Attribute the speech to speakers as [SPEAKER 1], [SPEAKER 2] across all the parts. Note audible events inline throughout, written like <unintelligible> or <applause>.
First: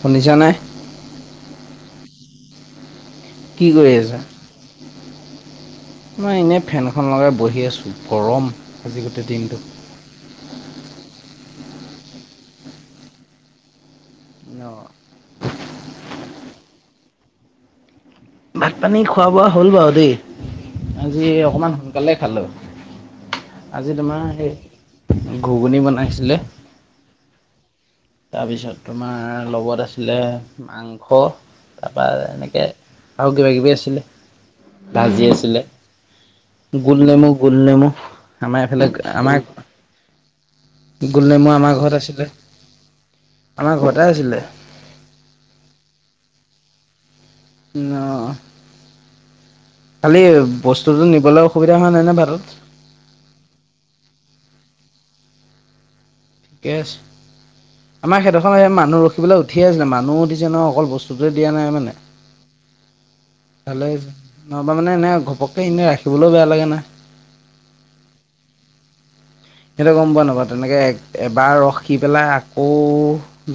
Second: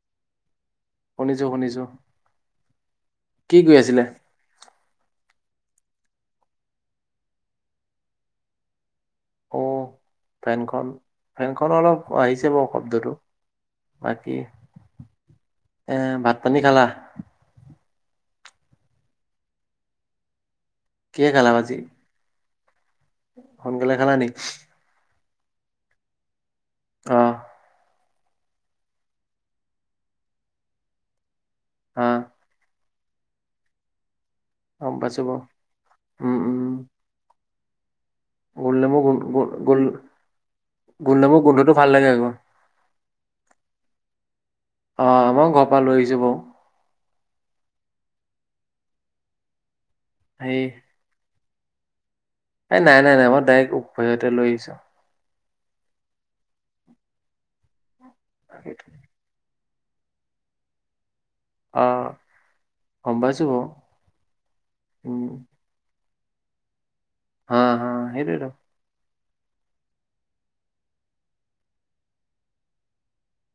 [SPEAKER 1] শুনিছা নে?
[SPEAKER 2] শুনিছো শুনিছো।
[SPEAKER 1] কি কৰি আছা? মই এনেই ফেনখন লগাই বহি আছোঁ গৰম আজি গোটেই দিনটো।
[SPEAKER 2] অ ফেনখন ফেনখন অলপ আহিছে মোৰ শব্দটো বাকী
[SPEAKER 1] অ
[SPEAKER 2] ভাত পানী খালা?
[SPEAKER 1] ভাত পানী খোৱা বোৱা হ'ল বাৰু দেই
[SPEAKER 2] কিহে
[SPEAKER 1] আজি
[SPEAKER 2] খালা
[SPEAKER 1] অকমান
[SPEAKER 2] আজি
[SPEAKER 1] সোনকালে খালি। আজি
[SPEAKER 2] সোনকালে খালা
[SPEAKER 1] তোমাৰ
[SPEAKER 2] নি
[SPEAKER 1] সেই ঘুগুনি বনাইছিলে।
[SPEAKER 2] অ'।
[SPEAKER 1] তাৰপিছত তোমাৰ লগত আছিলে মাংস
[SPEAKER 2] অ
[SPEAKER 1] তাৰপৰা এনেকে আৰু কিব কিবি আছিলে
[SPEAKER 2] গম পাইছো
[SPEAKER 1] ভাজি
[SPEAKER 2] বাৰু
[SPEAKER 1] আছিলে।
[SPEAKER 2] উম উম
[SPEAKER 1] গোল নেমু গোল নেমু আমাৰ
[SPEAKER 2] গোল
[SPEAKER 1] এইফালে
[SPEAKER 2] নেমু গো গোল
[SPEAKER 1] আমাৰ
[SPEAKER 2] গোল
[SPEAKER 1] গোল নেমু
[SPEAKER 2] গোন্ধটো
[SPEAKER 1] আমাৰ
[SPEAKER 2] ভাল
[SPEAKER 1] ঘৰত
[SPEAKER 2] লাগে
[SPEAKER 1] আছিলে
[SPEAKER 2] আকৌ
[SPEAKER 1] আমাৰ ঘৰতে আছিলে।
[SPEAKER 2] অ', আমাৰ ঘৰ পৰা লৈ আহিছো বাৰু।
[SPEAKER 1] অ', খালি
[SPEAKER 2] সেই
[SPEAKER 1] বস্তুটো নিবলৈ অসুবিধা হোৱা নাই ন ভাতত?
[SPEAKER 2] এই নাই নাই নাই মই ডাইৰেক্ট উভয়তে লৈ আহছো।
[SPEAKER 1] থিকে আছে। আমাৰ সেই দখত এ মানুহ ৰখিবলৈ উঠিয়ে আছে মানুহো উঠিছে ন অকল বস্তু দিয়া নাই
[SPEAKER 2] অ
[SPEAKER 1] মানে
[SPEAKER 2] গম পাইছো বাৰু
[SPEAKER 1] ভালে নহ'বা মানে এনেই
[SPEAKER 2] উম
[SPEAKER 1] ঘপক ত এনে ৰাখিবলৈও বেয়া লাগে নাই।
[SPEAKER 2] অ', অ', সেইটোৱেতো।
[SPEAKER 1] সেইটো গম পোৱা নাপোৱা তেনেকৈ এবাৰ ৰখি পেলাই আকৌ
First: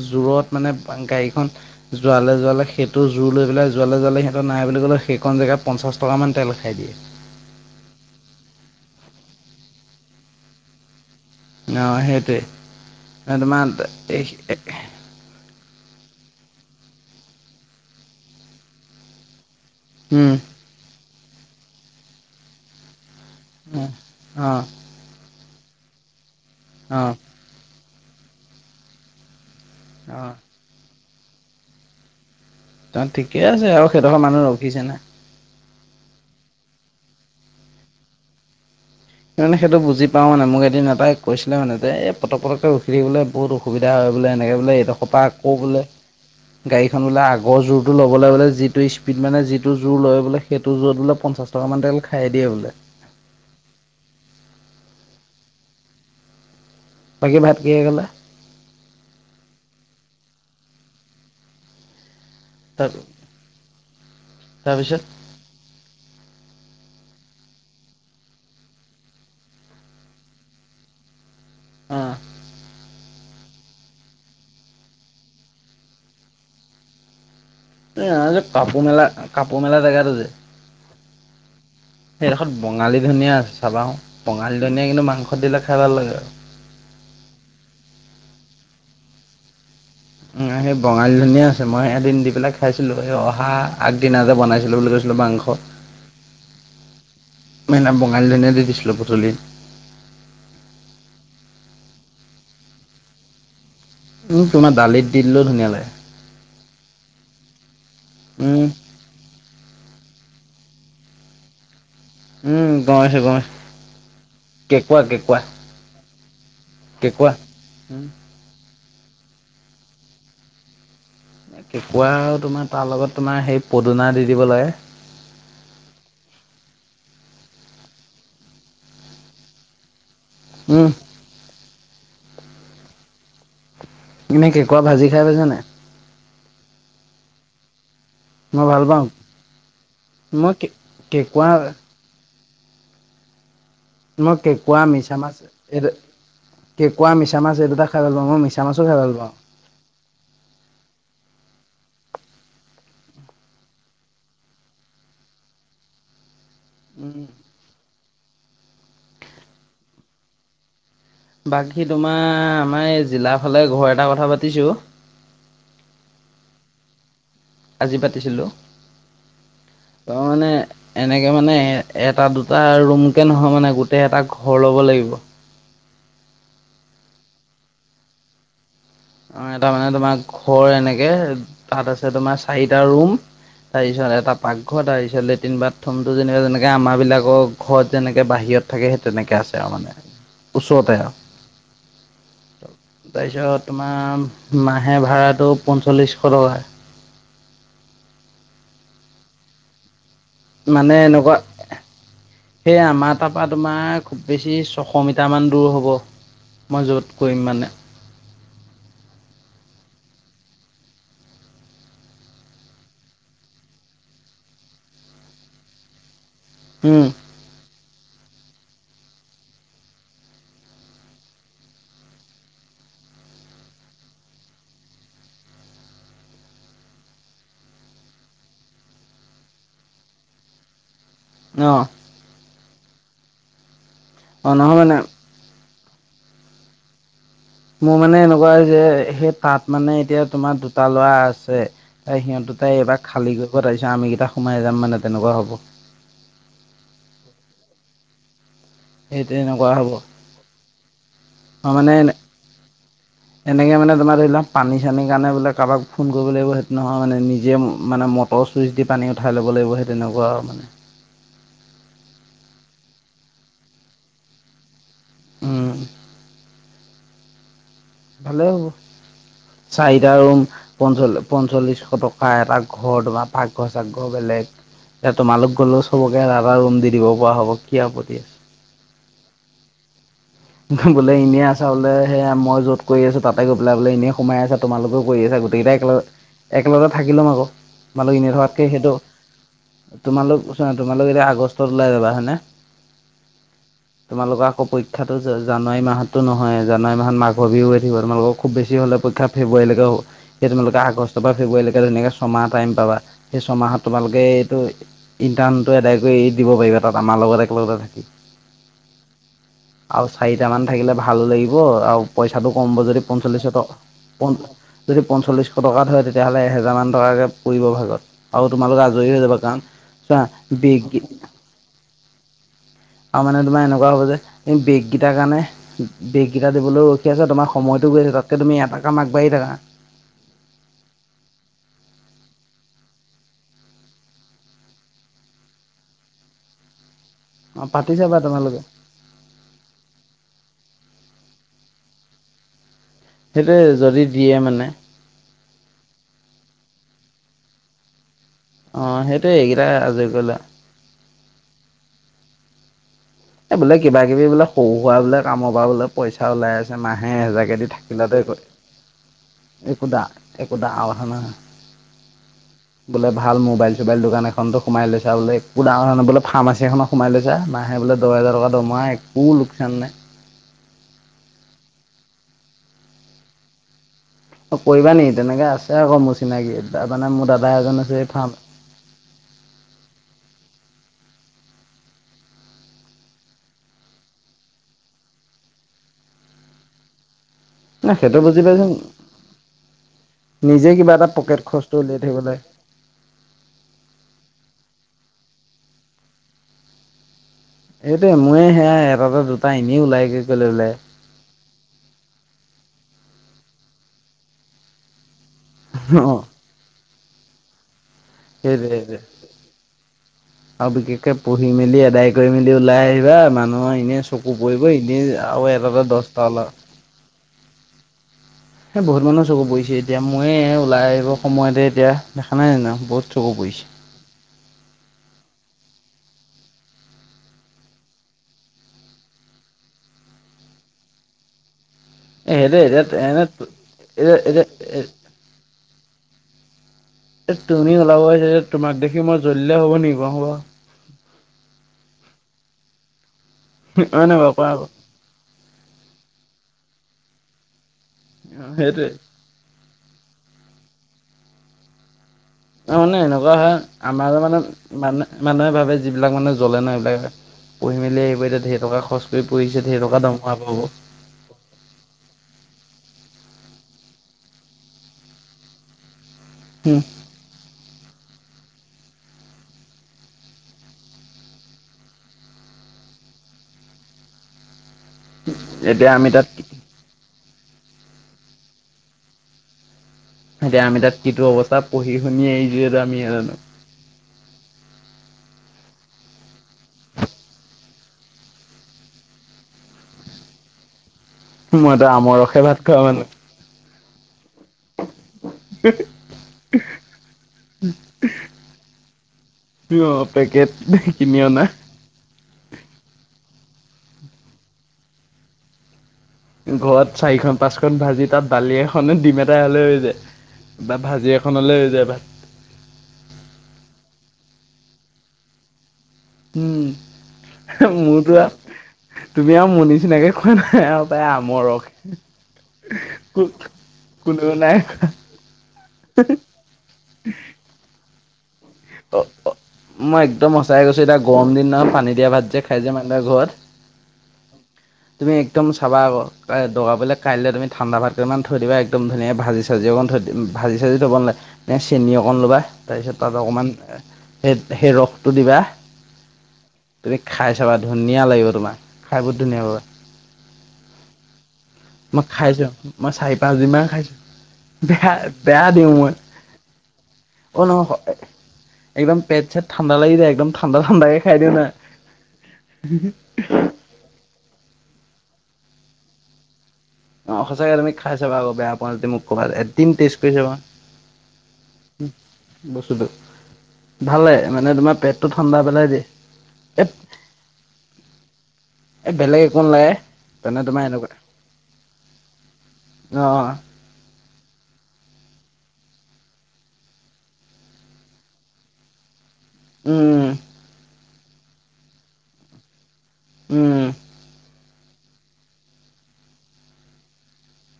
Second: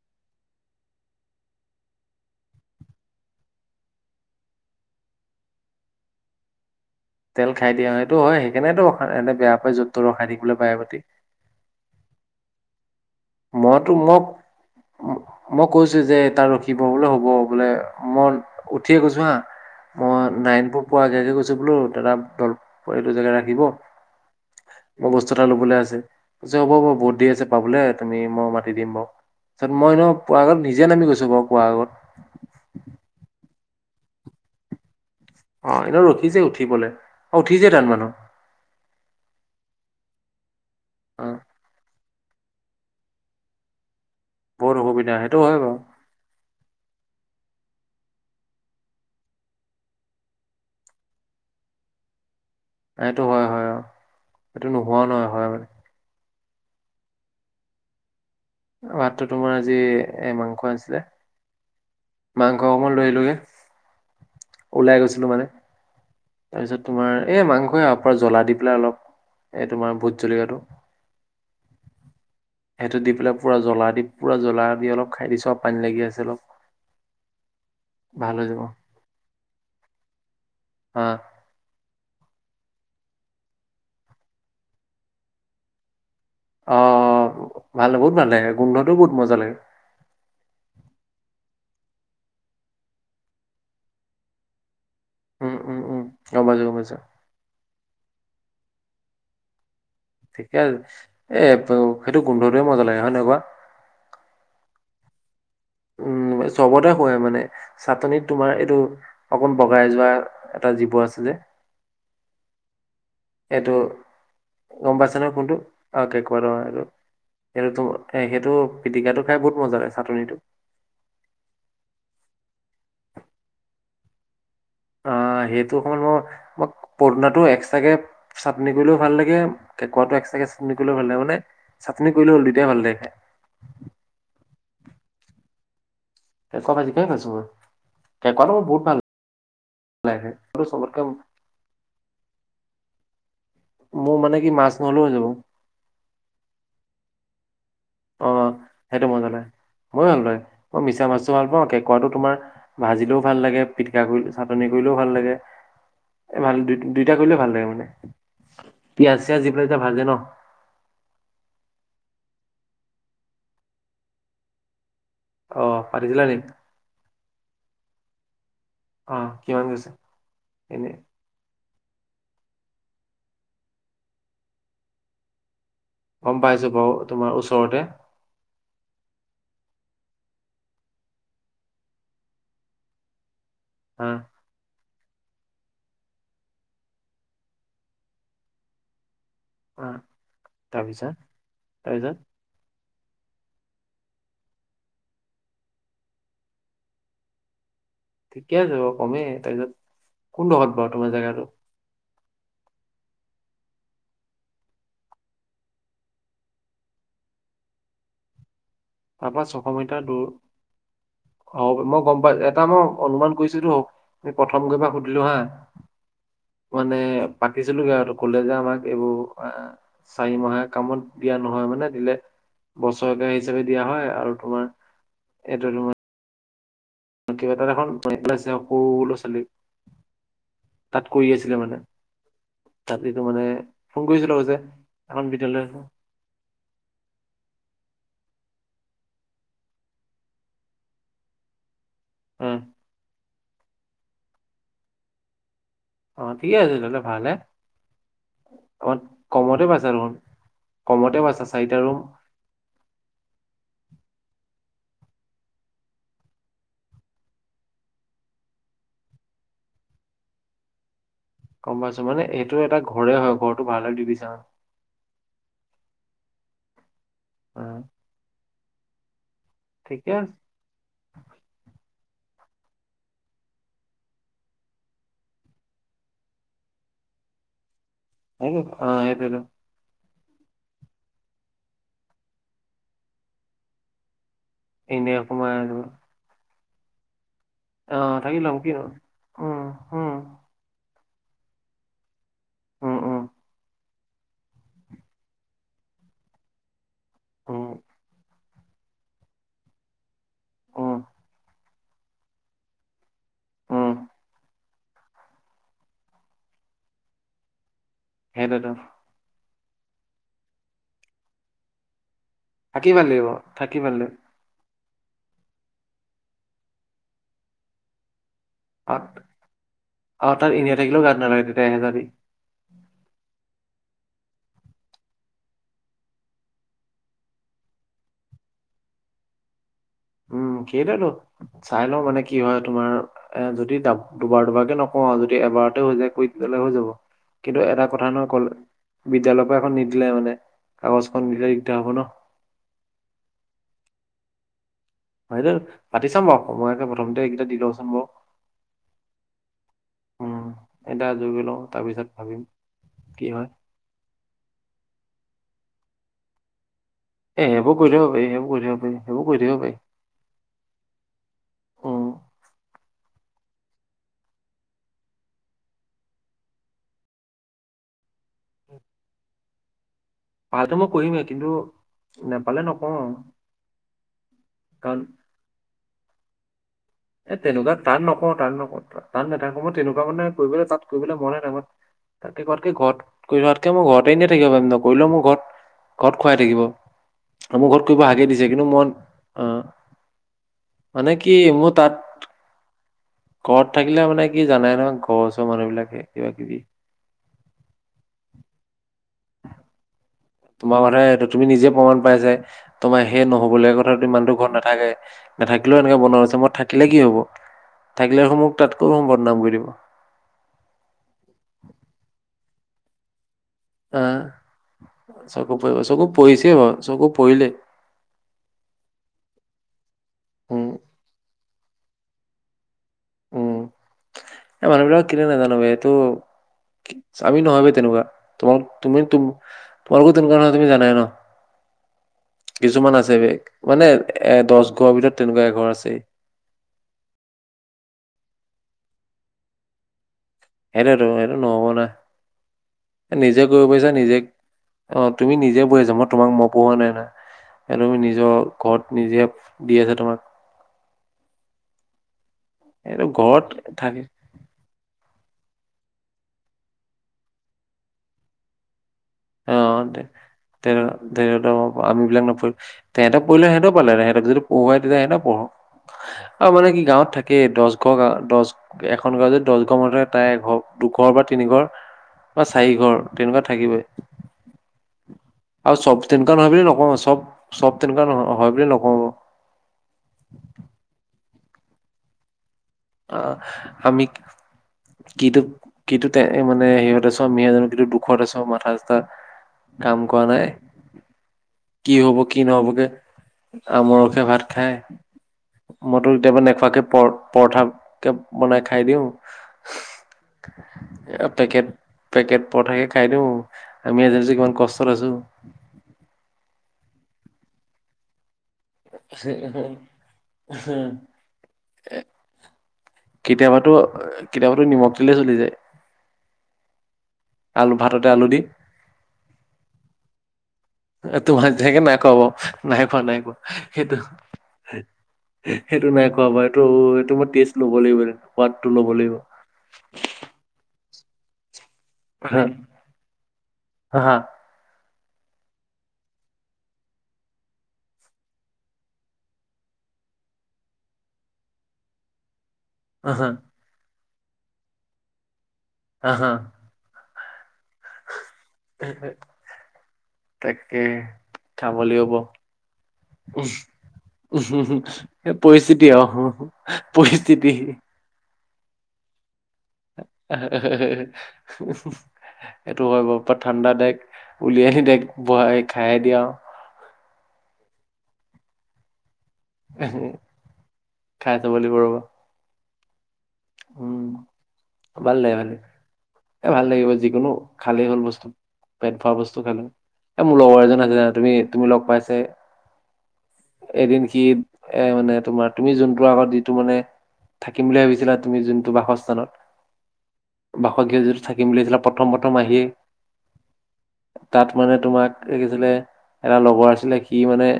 [SPEAKER 1] জোৰত মানে গাড়ীখন যোৱালৈ যোৱালৈ সেইটো জোৰ লৈ পেলাই যোৱালে যোৱালে সিহঁত নাই বুলি ক'লে সেইখন জেগাত পঞ্চাছ টকামান তেল উঠাই দিয়ে।
[SPEAKER 2] তেল খাই দিয়া সেইটো হয় সেই কাৰণেটো এনে বেয়া পায় য'ত ৰখাই দিবলৈ বাৰে পাতি।
[SPEAKER 1] অ', সেইটোৱে। তোমাৰ
[SPEAKER 2] মইতো মোক মই কৈছো যে তাত ৰখিব বোলে হ'ব বোলে মই উঠিয়ে কৈছো হা। মই
[SPEAKER 1] উম,
[SPEAKER 2] নাৰায়নপুৰ পুৱ আগে আগে কৈছো বোলো দা দলপ এইটো জেগা ৰাখি দিব
[SPEAKER 1] অ', অ',
[SPEAKER 2] মই বস্তু এটা লবলৈ আছে হ'ব হ'ব
[SPEAKER 1] অ',
[SPEAKER 2] বহুত দি আছে পাবলৈ তুমি মই মাতি দিম বাৰু তাৰপিছত মই ন পোৱা
[SPEAKER 1] অ'।
[SPEAKER 2] আগত নিজে নামি গৈছো বাৰু কোৱা আগত।
[SPEAKER 1] ত' ঠিকে আছে আৰু সেইডোখৰত মানুহ ৰখিছে ন।
[SPEAKER 2] অ', এনে ৰখিছে উঠিবলৈ অ', উঠিছে তাত মানুহ।
[SPEAKER 1] সেইটো বুজি পাওঁ মানে, মোক এদিন এটাই
[SPEAKER 2] অ
[SPEAKER 1] কৈছিলে মানে যে এই পটক পটকে উথি থাকবলে ব সুবিধা হয় বোলে, এনেকৈ বোলে
[SPEAKER 2] বহুত
[SPEAKER 1] এইটো
[SPEAKER 2] অসুবিধা
[SPEAKER 1] পৰা
[SPEAKER 2] সেইটো
[SPEAKER 1] আকৌ
[SPEAKER 2] হয় বাৰু
[SPEAKER 1] বোলে গাড়ীখন বোলে আগৰ যোৰটো ল'বলৈ বোলে যিটো স্পীড মানে যিটো যোৰ লয় বোলে সেইটো যোৰত বোলে পঞ্চাছ টকামান তেল খাই দিয়ে বোলে
[SPEAKER 2] এইটো হয় হয়, অ', এইটো নোহোৱা নহয় হয় মানে।
[SPEAKER 1] বাকী ভাত কিহে খালা?
[SPEAKER 2] ভাতটো তোমাৰ আজি এ মাংস আনিছিলে। মাংস
[SPEAKER 1] তাৰ
[SPEAKER 2] অকমান লৈ আনিলোগে ওলাই
[SPEAKER 1] তাৰপিছত
[SPEAKER 2] গৈছিলোঁ মানে। তাৰপিছত তোমাৰ এ মাংসই তাৰ পৰা জ্বলা দি পেলাই অলপ এনে তোমাৰ ভোট জলকটো
[SPEAKER 1] অঁ
[SPEAKER 2] সেইটো দি পেলাই পুৰা জ্বলা দি পুৰা জ্বলা দি অলপ খাই দিছো আৰু পানী লাগি আছে অলপ। <inaudible>
[SPEAKER 1] এই যে
[SPEAKER 2] হৈ যাব
[SPEAKER 1] কাপোৰ মেলা কাপোৰ মেলা জেগাটো যে
[SPEAKER 2] অ
[SPEAKER 1] সেইডোখত বঙালী ধনিয়া আছে চাবাচোন, বঙালী ধনিয়া কিন্তু মাংস দিলে খাই ভাল লাগে আৰু।
[SPEAKER 2] অ', ভাল বহুত ভাল লাগে, গোন্ধটোও বহুত মজা লাগে।
[SPEAKER 1] উম সেই বঙালী ধুনিয়া আছে মই এদিন দি পেলাই খাইছিলো, এই অহা আগদিনা যে বনাইছিলো বুলি কৈছিলো মাংস
[SPEAKER 2] উম উম উম গম পাইছো গম পাইছো
[SPEAKER 1] মই বঙালী ধনিয়ায দি দিছিলোঁ বুটলি।
[SPEAKER 2] ঠিকে আছে, সেইটো গোন্ধটোোৱে মজা লাগে হয় নে নহয় কোৱা।
[SPEAKER 1] উম তোমাৰ দালিত দি দিলেও ধুনীয়া লাগে।
[SPEAKER 2] উম চবতে শুৱে মানে চাটনিত তোমাৰ
[SPEAKER 1] উম
[SPEAKER 2] এইটো অকণ বগাই যোৱা এটা জীৱ আছে যে
[SPEAKER 1] উম গম পাইছু।
[SPEAKER 2] এইটো গম পাইছা নহয় কোনটো অ কেকোৰা এইটো
[SPEAKER 1] কেঁকুৰা
[SPEAKER 2] সেইটো তোম
[SPEAKER 1] উম
[SPEAKER 2] এ সেইটো পিটিকাটো খাই বহুত মজা লগে চাটননিটো।
[SPEAKER 1] কেঁকুৰা আৰু তোমাৰ তাৰ লগত তোমাৰ সেই পদুনা দি দিব লাগে
[SPEAKER 2] অ সেইটো হ'ল মই পদুনাটো এক্সট্ৰাকে চাটনি কৰিলেও ভাল লাগে কেঁকুৱা টো এক্সট্ৰাকে চাটনি
[SPEAKER 1] উম
[SPEAKER 2] কৰিলেও ভাল লাগে মানে চাটনি কৰিলেওল দুটাই ভাল লাগে খাই।
[SPEAKER 1] এনে কেকুৱা ভাজি খাই পাইাছা নাই?
[SPEAKER 2] কেকোৱা ভাজি খাই পাইছো মই, কেকোৱাটো মোৰ
[SPEAKER 1] মই
[SPEAKER 2] বহুত ভাল
[SPEAKER 1] পাওঁ কোৱা
[SPEAKER 2] মোৰ
[SPEAKER 1] মই
[SPEAKER 2] মানে কি মাছ
[SPEAKER 1] কেঁকুৱা
[SPEAKER 2] নহ'লেও হৈ
[SPEAKER 1] মিছা
[SPEAKER 2] যাব
[SPEAKER 1] মাছ এই কেঁকোৱা মিছা মাছ এই দুটা খাই ভাল পাওঁ মই মিছা মাছো খাই ভাল পাওঁ।
[SPEAKER 2] মইো ভাল পাওং মই মিছা মাছটোো ভাল পাওঁ কেঁকোৱাটো তোমাৰ ভাজিলেও ভাল লাগে পিটিকা কৰি চাটনি কৰিলেও ভাল লাগে ভাল দু দুইটা
[SPEAKER 1] উম,
[SPEAKER 2] কৰিলে ভাল লাগে মানে পিয়াজ চিয়াজ দি পেলাই যেতিয়া ভাজে ন'
[SPEAKER 1] বাকী তোমাৰ আমাৰ এই জিলা ফালে ঘৰ এটা কথা পাতিছোঁ
[SPEAKER 2] অ', পাতিছিলা নেকি?
[SPEAKER 1] আজি পাতিছিলোঁ
[SPEAKER 2] অ কিমান গৈছে
[SPEAKER 1] তাৰ
[SPEAKER 2] এনে
[SPEAKER 1] মানে মানে এটা দুটা ৰুম কে নহয় মানে গোটেই এটা ঘৰ ল'ব লাগিব।
[SPEAKER 2] গম পাইছো বাৰু তোমাৰ ওচৰতে।
[SPEAKER 1] অ', এটা মানে তোমাৰ ঘৰ এনেকে তাত আছে তোমাৰ চাৰিটা ৰুম তাৰ
[SPEAKER 2] হা
[SPEAKER 1] পিছত এটা পাকঘৰ এটা লেট্ৰিন বাট প্ৰথমটো যেনিবা যেনেকৈ আমাৰাবিলাকৰ ঘৰত যেনেকৈ বাহিৰত থাকে সেই তেনেকৈ আছে
[SPEAKER 2] অ
[SPEAKER 1] মানে, ওচৰতে
[SPEAKER 2] তাৰপিছত তাৰপিছত
[SPEAKER 1] আৰু তাৰ পিছত তোমাৰ মাহে ভাড়াটো পঞ্চল্লিছশ টকা।
[SPEAKER 2] ঠিকে আছে বাৰু কমেই তাৰপিছত কোনডোখৰত বাৰু
[SPEAKER 1] মানে
[SPEAKER 2] তোমাৰ
[SPEAKER 1] এনেকুৱা
[SPEAKER 2] জেগাটো
[SPEAKER 1] সেই আমাৰ তাৰ পৰা তোমাৰ খুব বেছি ছশ মিটাৰ মান দূৰ হব। মই য'ত কৰিম মানে।
[SPEAKER 2] তাৰপৰা ছশ মিটাৰ দূৰ। অ' মই গম পাইছোঁ, এটা মই অনুমান কৰিছোঁ প্ৰথম গৈ সুধিলো হা মানে
[SPEAKER 1] উম
[SPEAKER 2] পাতিছিলোগে আৰু কলে যে আমাক এইবোৰ আ চাৰি মাহে কামত দিয়া নহয় মানে দিলে বছৰকে আহি হিচাপে দিয়া হয় আৰু তোমাৰ এইটো তোমাৰ কিবা এটা এখন পাইছে, সৰু ল'ৰা ছোৱালী তাত কৰি আছিলে
[SPEAKER 1] অ
[SPEAKER 2] মানে, তাত এইটো মানে ফোন কৰিছিলো
[SPEAKER 1] অ
[SPEAKER 2] পিছে
[SPEAKER 1] নহয় মানে
[SPEAKER 2] আমাক বিদ্যালয় আচুন।
[SPEAKER 1] মোৰ মানে এনেকুৱা যে সেই তাত মানে এতিয়া তোমাৰ দুটা ল'ৰা আছে। তাই
[SPEAKER 2] অ
[SPEAKER 1] সিহঁতো তাই এইবাৰ খালী গইত আহিছে, আমিকেইটা সোমাই যাম মানে তেনেকুৱা হ'ব।
[SPEAKER 2] অ' ঠিকে আছিলে ভালহে। অমান
[SPEAKER 1] সেই
[SPEAKER 2] কমতে
[SPEAKER 1] তেনেকুৱা
[SPEAKER 2] পাইছা
[SPEAKER 1] হ'ব
[SPEAKER 2] ৰুম, কমতে পাইছা চাৰিটা ৰুম।
[SPEAKER 1] এনেকৈ মানে তোমাৰ ধৰি লওক পানী চানীৰ কাৰণে বোলে কাৰোবাক ফোন কৰিব লাগিব সেইটো নহয় মানে নিজে মানে মত অ' ছুইচ দি পানী উঠাই ল' লাগিব সেই তেনেকুৱা আৰু মানে।
[SPEAKER 2] গম পাইছোঁ মানে এইেইটো এটা ঘৰে হয়, ঘৰটো ভালে দিবিছা।
[SPEAKER 1] উম।
[SPEAKER 2] হয়।
[SPEAKER 1] ভালে হ'ব। চাৰিটা ৰুম পঞ্চল্লি পঞ্চল্লিশ টকা, এটা ঘৰ তোমাৰ পাকঘৰ চাকঘৰ বেলেগ। এতিয়া তোমালোক গ'লে চবকে এটা এটা ৰুম দি দিব পৰা হ'ব কি আপত্তি।
[SPEAKER 2] অ' এইটোৱেটো।
[SPEAKER 1] বুলে এনেই আছা, বোলে সেয়া মই য'ত কৰি আছোঁ তাতে গৈ বোলে বোলে এনেই সোমাই আছা তোমালোকেও
[SPEAKER 2] এনেই
[SPEAKER 1] কৰি আছা,
[SPEAKER 2] সোমাই
[SPEAKER 1] গোটেই কেইটা
[SPEAKER 2] আৰু
[SPEAKER 1] একেলগ একেলগতে থাকি ল'ম আকৌ।
[SPEAKER 2] অ
[SPEAKER 1] তোমালোক এনেই
[SPEAKER 2] থাকি ল'ম
[SPEAKER 1] থকাতকে,
[SPEAKER 2] কিনো
[SPEAKER 1] সেইটো
[SPEAKER 2] উম উম
[SPEAKER 1] তোমালোক তোমালোক এতিয়া আগষ্টত ওলাই যাবা হয়নে?
[SPEAKER 2] উম উম
[SPEAKER 1] তোমালোকৰ আকৌ পৰীক্ষাতো জানুৱাৰী মাহতো নহয়, জানুৱাৰী মাহত মাঘৰ
[SPEAKER 2] উম
[SPEAKER 1] বিহু হৈ উ, থাকিব তোমালোকক খুব বেছি হলেও পৰীক্ষা ফেৱৰুৱাৰীলৈকে হে, সেই তোমোলোকে
[SPEAKER 2] উম
[SPEAKER 1] আগষ্টপা পৰা ফেব্ৰুৱাৰীলৈ ধুনীয়ে ছমাহ টাইম পাবা। সেই ছমাহত
[SPEAKER 2] উম
[SPEAKER 1] তোমালোকে এইটো ইণ্টাৰ্ণটো আদায় কৰি দিব পাৰিবা, তাত আমাৰ লগত একেলগতে থাকি।
[SPEAKER 2] সেইটোৱেইটো।
[SPEAKER 1] আৰু চাৰিটামান থাকিলে ভাল লাগিব আৰু পইচাটো কম
[SPEAKER 2] থাকি
[SPEAKER 1] যদি
[SPEAKER 2] ভাল লাগিব
[SPEAKER 1] পঞ্চল্লিছ
[SPEAKER 2] থাকি
[SPEAKER 1] টকা
[SPEAKER 2] ভাল লাগিব
[SPEAKER 1] পন যদি পঞ্চল্লিশ টকা ধৰে তেতিয়াহ'লে এহেজাৰ মান টকাকে পৰিব ভাগত। আৰু তোমালোক
[SPEAKER 2] অ
[SPEAKER 1] আজৰি হৈ যাবা কাৰণ
[SPEAKER 2] অ তাত
[SPEAKER 1] চোৱা
[SPEAKER 2] এনেই
[SPEAKER 1] বেইগ গে
[SPEAKER 2] থাকিলেও গাত নালাগে তেতিয়া এহেজাৰ দি
[SPEAKER 1] আৰু মানে তোমাৰ এনেকুৱা হ'ব যে এই বেগকেইটাৰ কাৰণে বেগকেইটা দিবলৈও ৰখি আছে, তোমাৰ সময়তো গৈ আছে তাতকে তুমি এটা কাম আগবাঢ়ি থাকা।
[SPEAKER 2] উম, সেইটোৱেতো, চাই লওঁ মানে কি হয় তোমাৰ এ, যদি দুবাৰ দুবাৰকে নকওঁ আৰু যদি এবাৰতে হৈ যায় কৰি তেয়'লে হৈ যাব। কিন্তু
[SPEAKER 1] অঁ
[SPEAKER 2] এটা
[SPEAKER 1] পাতি
[SPEAKER 2] কথা
[SPEAKER 1] চাবা
[SPEAKER 2] নহয় ক
[SPEAKER 1] তোমালোকে
[SPEAKER 2] বিদ্যালয়ৰপৰা এখন নিদিলে মানে কাগজখন দিলে দিগদাৰ হ'ব ন'।
[SPEAKER 1] সেইটোয়ে যদি দিয়ে মানে।
[SPEAKER 2] হয় দেউ পাতি চাম বাৰু, মই আ, প্ৰথমতে এইকেইটা দি লওঁচোন বাৰু।
[SPEAKER 1] অ' সেইটোয়ে এইকেইটা আজৰি কৰিলা।
[SPEAKER 2] এটা আজৰি লওঁ তাৰপিছত ভাবিম কি হয়।
[SPEAKER 1] এই বোলে কিবা কিবি বোলে সৰু সুৰা বোলে কামৰপৰা বোলে পইচা ওলাই আছে। পাছে মাহে
[SPEAKER 2] এ
[SPEAKER 1] এহেজাৰকে দি
[SPEAKER 2] সেইবোৰ কৰি থাকিব
[SPEAKER 1] থাকিলতে
[SPEAKER 2] পাৰি
[SPEAKER 1] গল,
[SPEAKER 2] সেইবোৰ কৰি থাকিব পাৰি সেইবোৰ কৰি থাকিব পাৰি
[SPEAKER 1] একো ডা ডা ডাঙৰ কথা নহয় নহয়।
[SPEAKER 2] <inaudible>
[SPEAKER 1] বোলে ভাল মোবাইল চোবাইল দোকান এখনটো লৈছা বোলে একো ডাঙৰ নহয়, নহয় বোলে ফাৰ্মাচী এখনত সোমাই লৈছা মাহে বোলে দুহাজাৰ টকা দৰমহা, একো লোকচান নাই।
[SPEAKER 2] পাইটো মই কৰিমেই কিন্তু নেপালে নকওঁ।
[SPEAKER 1] অ' কৰিবা
[SPEAKER 2] কাৰণ
[SPEAKER 1] নেকি তেনেকে? আছে আকৌ মোৰ চিনাকি তাৰমানে মোৰ দাদা এজন আছে এই ফাৰ্ম
[SPEAKER 2] থাইন্ন পত্ৰ। তাত নাথাকোঁ মই তেনেকুৱা মানে কৰিবলৈ তাত কৰিবলৈ মনে নাই, মই তাতকে কৰাত কে ঘৰত কৰি থকাতকে মই ঘৰতে এনে থাকিব পাৰিম নকৰিলেও মোৰ ঘৰত ঘৰত খুৱাই থাকিব আৰু মোৰ ঘৰত
[SPEAKER 1] নাই
[SPEAKER 2] কৰিব
[SPEAKER 1] সেইটো
[SPEAKER 2] হাকেই
[SPEAKER 1] বুজি
[SPEAKER 2] দিছে
[SPEAKER 1] পাইছো
[SPEAKER 2] কিন্তু মই আহ।
[SPEAKER 1] নিজে কিবা এটা পকেট খৰচটো উলিয়াই থাকিবলৈ।
[SPEAKER 2] ঘৰত থাকিলে মানে কি জানাই নহয় ঘৰ ওচৰ মানুহবিলাকে কিবা কিবি।
[SPEAKER 1] এইোৱে মোৰে সেয়া এটাতে দুটা এনে ওলাই গৈ
[SPEAKER 2] তোমাৰ মানে তুমি নিজে প্ৰমাণ পাই যে তোমাৰ সেই নহবলগীয়া কথা ইমানতো ঘৰত নাথাকে। নাথাকিলেও এনেকে
[SPEAKER 1] অ
[SPEAKER 2] বদনাম হৈছে মই থাকিলে কি হব থাকিলে দেখোন মোক
[SPEAKER 1] সেইটোৱে সেইটোৱে
[SPEAKER 2] তাতকৈ বদনাম কৰি দিব।
[SPEAKER 1] আৰু বিশেষকে পহি মেলি আদায় কৰি মেলি ওলাই আহিবা মানুহৰ ইিনে
[SPEAKER 2] আহ
[SPEAKER 1] চকু প গৈ ইিিলই আ আৰু এাৰটা দহটাল <unintelligible>
[SPEAKER 2] হয় চকু পৰিলে
[SPEAKER 1] এ বহুত মানুহৰ চকু পৰিছে এতিয়া ময়ে
[SPEAKER 2] উম
[SPEAKER 1] ওলাই আহিব সময়তে এতিয়া দেখা নাই জানো বহুত চকু পৰিছে
[SPEAKER 2] এ মানুহবিলাক কিনো নাজানো এইটো আমি নহয় তেনেকুৱা তোমাক তুমি তুম অলপো তেনুকুৱা তুমি জানাই ন।
[SPEAKER 1] এ হেৰি
[SPEAKER 2] কিছুমান
[SPEAKER 1] এতিয়া
[SPEAKER 2] আছে
[SPEAKER 1] এনে
[SPEAKER 2] বেগ মানে
[SPEAKER 1] এতিয়া
[SPEAKER 2] এ
[SPEAKER 1] এতিয়া
[SPEAKER 2] দহ ঘৰৰ ভিতৰত তেনেকুৱা এঘৰ আছেই।
[SPEAKER 1] এ তুমি ওলাব আহিছ যে তোমাক দেখি মই জলাই হ'ব নেকি বাৰু?
[SPEAKER 2] সেইটোতো সেইটো নহব না নিজে কৰিব পাৰিছা
[SPEAKER 1] হয় নাই
[SPEAKER 2] নিজে
[SPEAKER 1] বাৰু কোৱা আকৌ
[SPEAKER 2] অ' তুমি নিজে বৈহ আছা মই তোমাক মই পঢ়োৱা নাই নাই তুমি নিজৰ
[SPEAKER 1] সেইটোৱে
[SPEAKER 2] ঘৰত নিজে দি আছে তোমাক।
[SPEAKER 1] নানে
[SPEAKER 2] এইটো
[SPEAKER 1] এনেকুৱা
[SPEAKER 2] ঘৰত
[SPEAKER 1] হয়
[SPEAKER 2] থাকে
[SPEAKER 1] আমাৰ মানে মানে মানুহে ভাবে যিবিলাক মানে জ্বলে ন সবিলাক পঢ়ি মেলি আহিব এতিয়া ধেৰ টকা খৰচ কৰি
[SPEAKER 2] অ'
[SPEAKER 1] পঢ়িছে ধেৰ টকা
[SPEAKER 2] দে
[SPEAKER 1] দৰমহা পাব
[SPEAKER 2] তেৰৰ আমি বিলাক ন তেহেঁত পঢ়লেে সিহঁও পালে সহঁক যদি পঢ়োৱ তেতি সিহতে পঢ়ো আৰু মানে কি গাঁৱত থাকে কেই দহ ঘৰ গাঁও দহ এখন গাঁও যদি দহ ঘৰ মতেতে তাই এঘৰ দুঘৰ বা তিনি ঘৰ। বা চাৰি ঘৰ তেনেকুৱা থাকিবই। আৰু
[SPEAKER 1] এতিয়া
[SPEAKER 2] চব
[SPEAKER 1] আমি তাত
[SPEAKER 2] টনকান হয় বুলি নকওঁ চব চব নেক হয় বুলি নকওঁ।
[SPEAKER 1] এতিয়া আমি তাত কিটো অৱস্থা পঢ়ি শুনি যিহেতু আমি নাজানো
[SPEAKER 2] আহ আমি কি কিটো মানে সেহঁত আছ মিঞাজ কিটো দুখত আছ মাথা চা কাম কৰা নাই
[SPEAKER 1] মইতো
[SPEAKER 2] কি
[SPEAKER 1] আমৰ
[SPEAKER 2] হব
[SPEAKER 1] ৰসে
[SPEAKER 2] কি
[SPEAKER 1] ভাত
[SPEAKER 2] নহব
[SPEAKER 1] খোৱা
[SPEAKER 2] কে।
[SPEAKER 1] মানুহ
[SPEAKER 2] আমৰহে ভাত খাই মইতো কেতিয়াবা নেখুৱাকে পৰ পৰঠা বন খাই দিওঁ
[SPEAKER 1] অ', পেকেট কিনি
[SPEAKER 2] আব
[SPEAKER 1] অনা।
[SPEAKER 2] পেকেট পঠাকে খাই দিও আমি এজ যে কিমান কষ্টত আছো।
[SPEAKER 1] ঘৰত চাৰিখন পাঁচ খন ভাজি তাত বালিয়ে এ ডিম এটাই হ'লৈ হৈ যায় বা ভাজি এখনলৈ হৈ যায়।
[SPEAKER 2] কেতিয়াবাতো কেতিয়াবাতো নিমখ জলে চলি যায়।
[SPEAKER 1] উম।
[SPEAKER 2] আলু ভাততে
[SPEAKER 1] মোৰতো
[SPEAKER 2] আলু
[SPEAKER 1] আৰু
[SPEAKER 2] দি।
[SPEAKER 1] তুমি আৰু মনি নিচিনাকে খোৱা নাই আৰু তাই
[SPEAKER 2] তোমাৰ চাগে নাই
[SPEAKER 1] আমৰসে।
[SPEAKER 2] খোৱা বাৰু নাই খোৱা নাই খোৱা সেইটো
[SPEAKER 1] কোননেও নাই।
[SPEAKER 2] সেইটো নাই কোৱা বাৰু এইটো এইটো মই টেষ্ট ল'ব লাগিব। সোৱাদটো ল'ব
[SPEAKER 1] অ'
[SPEAKER 2] লাগিব।
[SPEAKER 1] মই একদম সচাই গৈছো এতিয়া গৰম দিন নহয় পানী দিয়া ভাত যে খাই যে মানে ঘৰত?
[SPEAKER 2] হ হা।
[SPEAKER 1] তুমি একদম চাবা দগাবলৈ কাইলৈ তুমি ঠাণ্ডা ভাতকেইান থৈ দিবা একদম ধুনীয়া ভাজিছ ভাজি অকণ থৈ ভাজি চাজি থ'ব নাগে নে চেনি অকণ ল'বা। তাৰপিছত তাত অকমান সেই সেই ৰসটো দিবা।
[SPEAKER 2] হা হা।
[SPEAKER 1] তুমি খাই চাবা ধুনীয়া লাগিব তোমাৰ। খাই বহুত ধুনীয়া পাবা
[SPEAKER 2] তাকে। খাব
[SPEAKER 1] মই
[SPEAKER 2] লাগিব
[SPEAKER 1] খাইছোঁ মই চাৰি পাঁচদিনমান খাই
[SPEAKER 2] <unintelligible> সেই পৰিস্থিতি অ' পৰিস্থিতি।
[SPEAKER 1] এইকেইবাৰ পেট চেত
[SPEAKER 2] সেইটো হয় বাৰু। তাৰপা ঠাণ্ডা দোৰেক্ট উলিয়াই আহি দাৰেক্ট বাই খাইে দিয়ে আৰু।
[SPEAKER 1] অ', সচাকে তুমি খায় চাবা আকৌ বেয়া পোৱা যদি মোক ক'বা। তনি তেইছ
[SPEAKER 2] আৰু
[SPEAKER 1] কৰি চাবা
[SPEAKER 2] খাই চাব লাগিব ৰ'বা
[SPEAKER 1] বস্তুটো।
[SPEAKER 2] উম
[SPEAKER 1] ভালে মানে তোমাৰ পেটটো
[SPEAKER 2] ভাল লাগে
[SPEAKER 1] ঠাণ্ডা
[SPEAKER 2] ভাল লাগে
[SPEAKER 1] পেলাই দিয়ে।
[SPEAKER 2] এ ভাল লাগিব যিকোনো খালে হ'ল বস্তু।
[SPEAKER 1] এ
[SPEAKER 2] পেট ভৰাই
[SPEAKER 1] বেলেগ
[SPEAKER 2] বস্তু
[SPEAKER 1] একো
[SPEAKER 2] খালো
[SPEAKER 1] নালাগে
[SPEAKER 2] এ মোৰ
[SPEAKER 1] তেনে
[SPEAKER 2] লগৰ
[SPEAKER 1] তোমাৰ
[SPEAKER 2] এজন আছে
[SPEAKER 1] এনেকুৱা
[SPEAKER 2] জানা তুমি তুমি লগ পাইছে?
[SPEAKER 1] অ
[SPEAKER 2] এদিন সি এ মানে তোমাৰ তুমি যোনটো আগত যিটো মানে থাকিম বুলি ভাবিছিলা। তুমি যোনটো বাসস্থানত
[SPEAKER 1] উম
[SPEAKER 2] বাসগৃহ যিটো থাকিম বুলি ভাবিছিলা প্ৰথম প্ৰথম আহি।
[SPEAKER 1] উম।
[SPEAKER 2] তাত মানে তোমাক কিছিলে এটা লগৰ আছিলে সি মানে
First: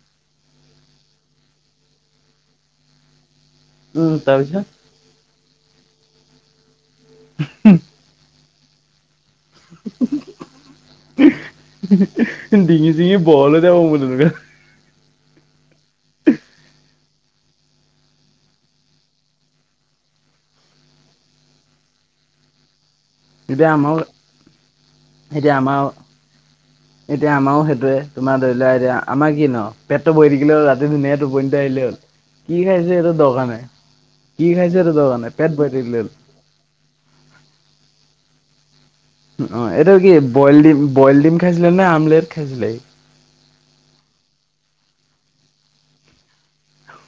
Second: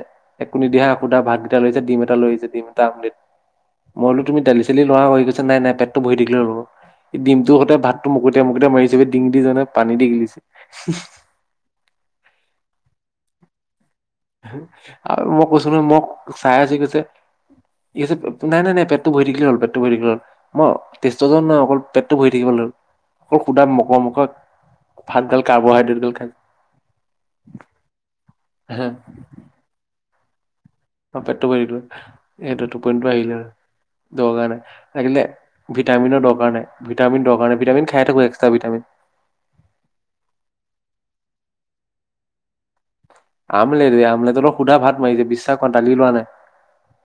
[SPEAKER 2] একো নিদিয়া সুদা ভাতকেইটা লৈ আছে ডিম এটা লৈছে মানে এটা আমলেট। মই
[SPEAKER 1] উম
[SPEAKER 2] বোলো তুমি দালি
[SPEAKER 1] তাৰপিছত
[SPEAKER 2] চালি লোৱা হৈ গৈছে নাই নাই পেটটো বহি থাকিলে ৰ'ল সি ডিমটো সৈতে ভাত এতিয়া মোকতাই মাৰিছে ডিঙিত ধৰি যায় পানী দি গিলিছে।
[SPEAKER 1] ডিঙি চিঙি বহল যাব বোলো
[SPEAKER 2] আৰু মই কৈছো নহয় মোক চাই আছে কৈছে সি কৈছে নাই নাই নাই পেটতো ভৰি থাকিলে হ'ল পেটতো ভৰি থাকিলে হ'ল। মই তেষ্টজন নাই অকল পেটটো ভৰি থাকিব লাগল অকল সুধা
[SPEAKER 1] এতিয়া আমাৰ
[SPEAKER 2] মকৰ মকৰ ভাত গাল
[SPEAKER 1] এতিয়া আমাৰ
[SPEAKER 2] কাৰ্বহাইড্ৰেট গাল খাই।
[SPEAKER 1] এতিয়া আমাৰও সেইটোয়ে তোমাৰ ধৰি লোৱা এতিয়া আমাৰ কি ন পেটটো বহি থাকিলেও ৰাতি ধুনীয়াকে
[SPEAKER 2] অ', পেটটো
[SPEAKER 1] টোপনিটো আহিলে
[SPEAKER 2] <unintelligible>
[SPEAKER 1] হ'ল। কি
[SPEAKER 2] এইটো
[SPEAKER 1] খাইছে
[SPEAKER 2] টোপনিটো আহিলে
[SPEAKER 1] দৰকাৰ নাই
[SPEAKER 2] আৰু। দৰকাৰ
[SPEAKER 1] কি
[SPEAKER 2] নাই
[SPEAKER 1] খাইছে এইটো দৰকাৰ
[SPEAKER 2] লাগিলে
[SPEAKER 1] নাই পেট ভৰাই থাকিলে হ'ল।
[SPEAKER 2] ভিটামিনৰ দৰকাৰ নাই ভিটামিন দৰকাৰ নাই ভিটামিন খাই থাকো এক্স্ৰা ভিটামিন।
[SPEAKER 1] উম, অ' এটোও কি বইল ডিম-বইল ডিম খাইছিলে নে আমলেট খাইছিলে?
[SPEAKER 2] আমলেত আমলেটৰ লগত সোধা ভাত মাৰিছে বিশ্বাস কৰা দালি লোৱা নাই।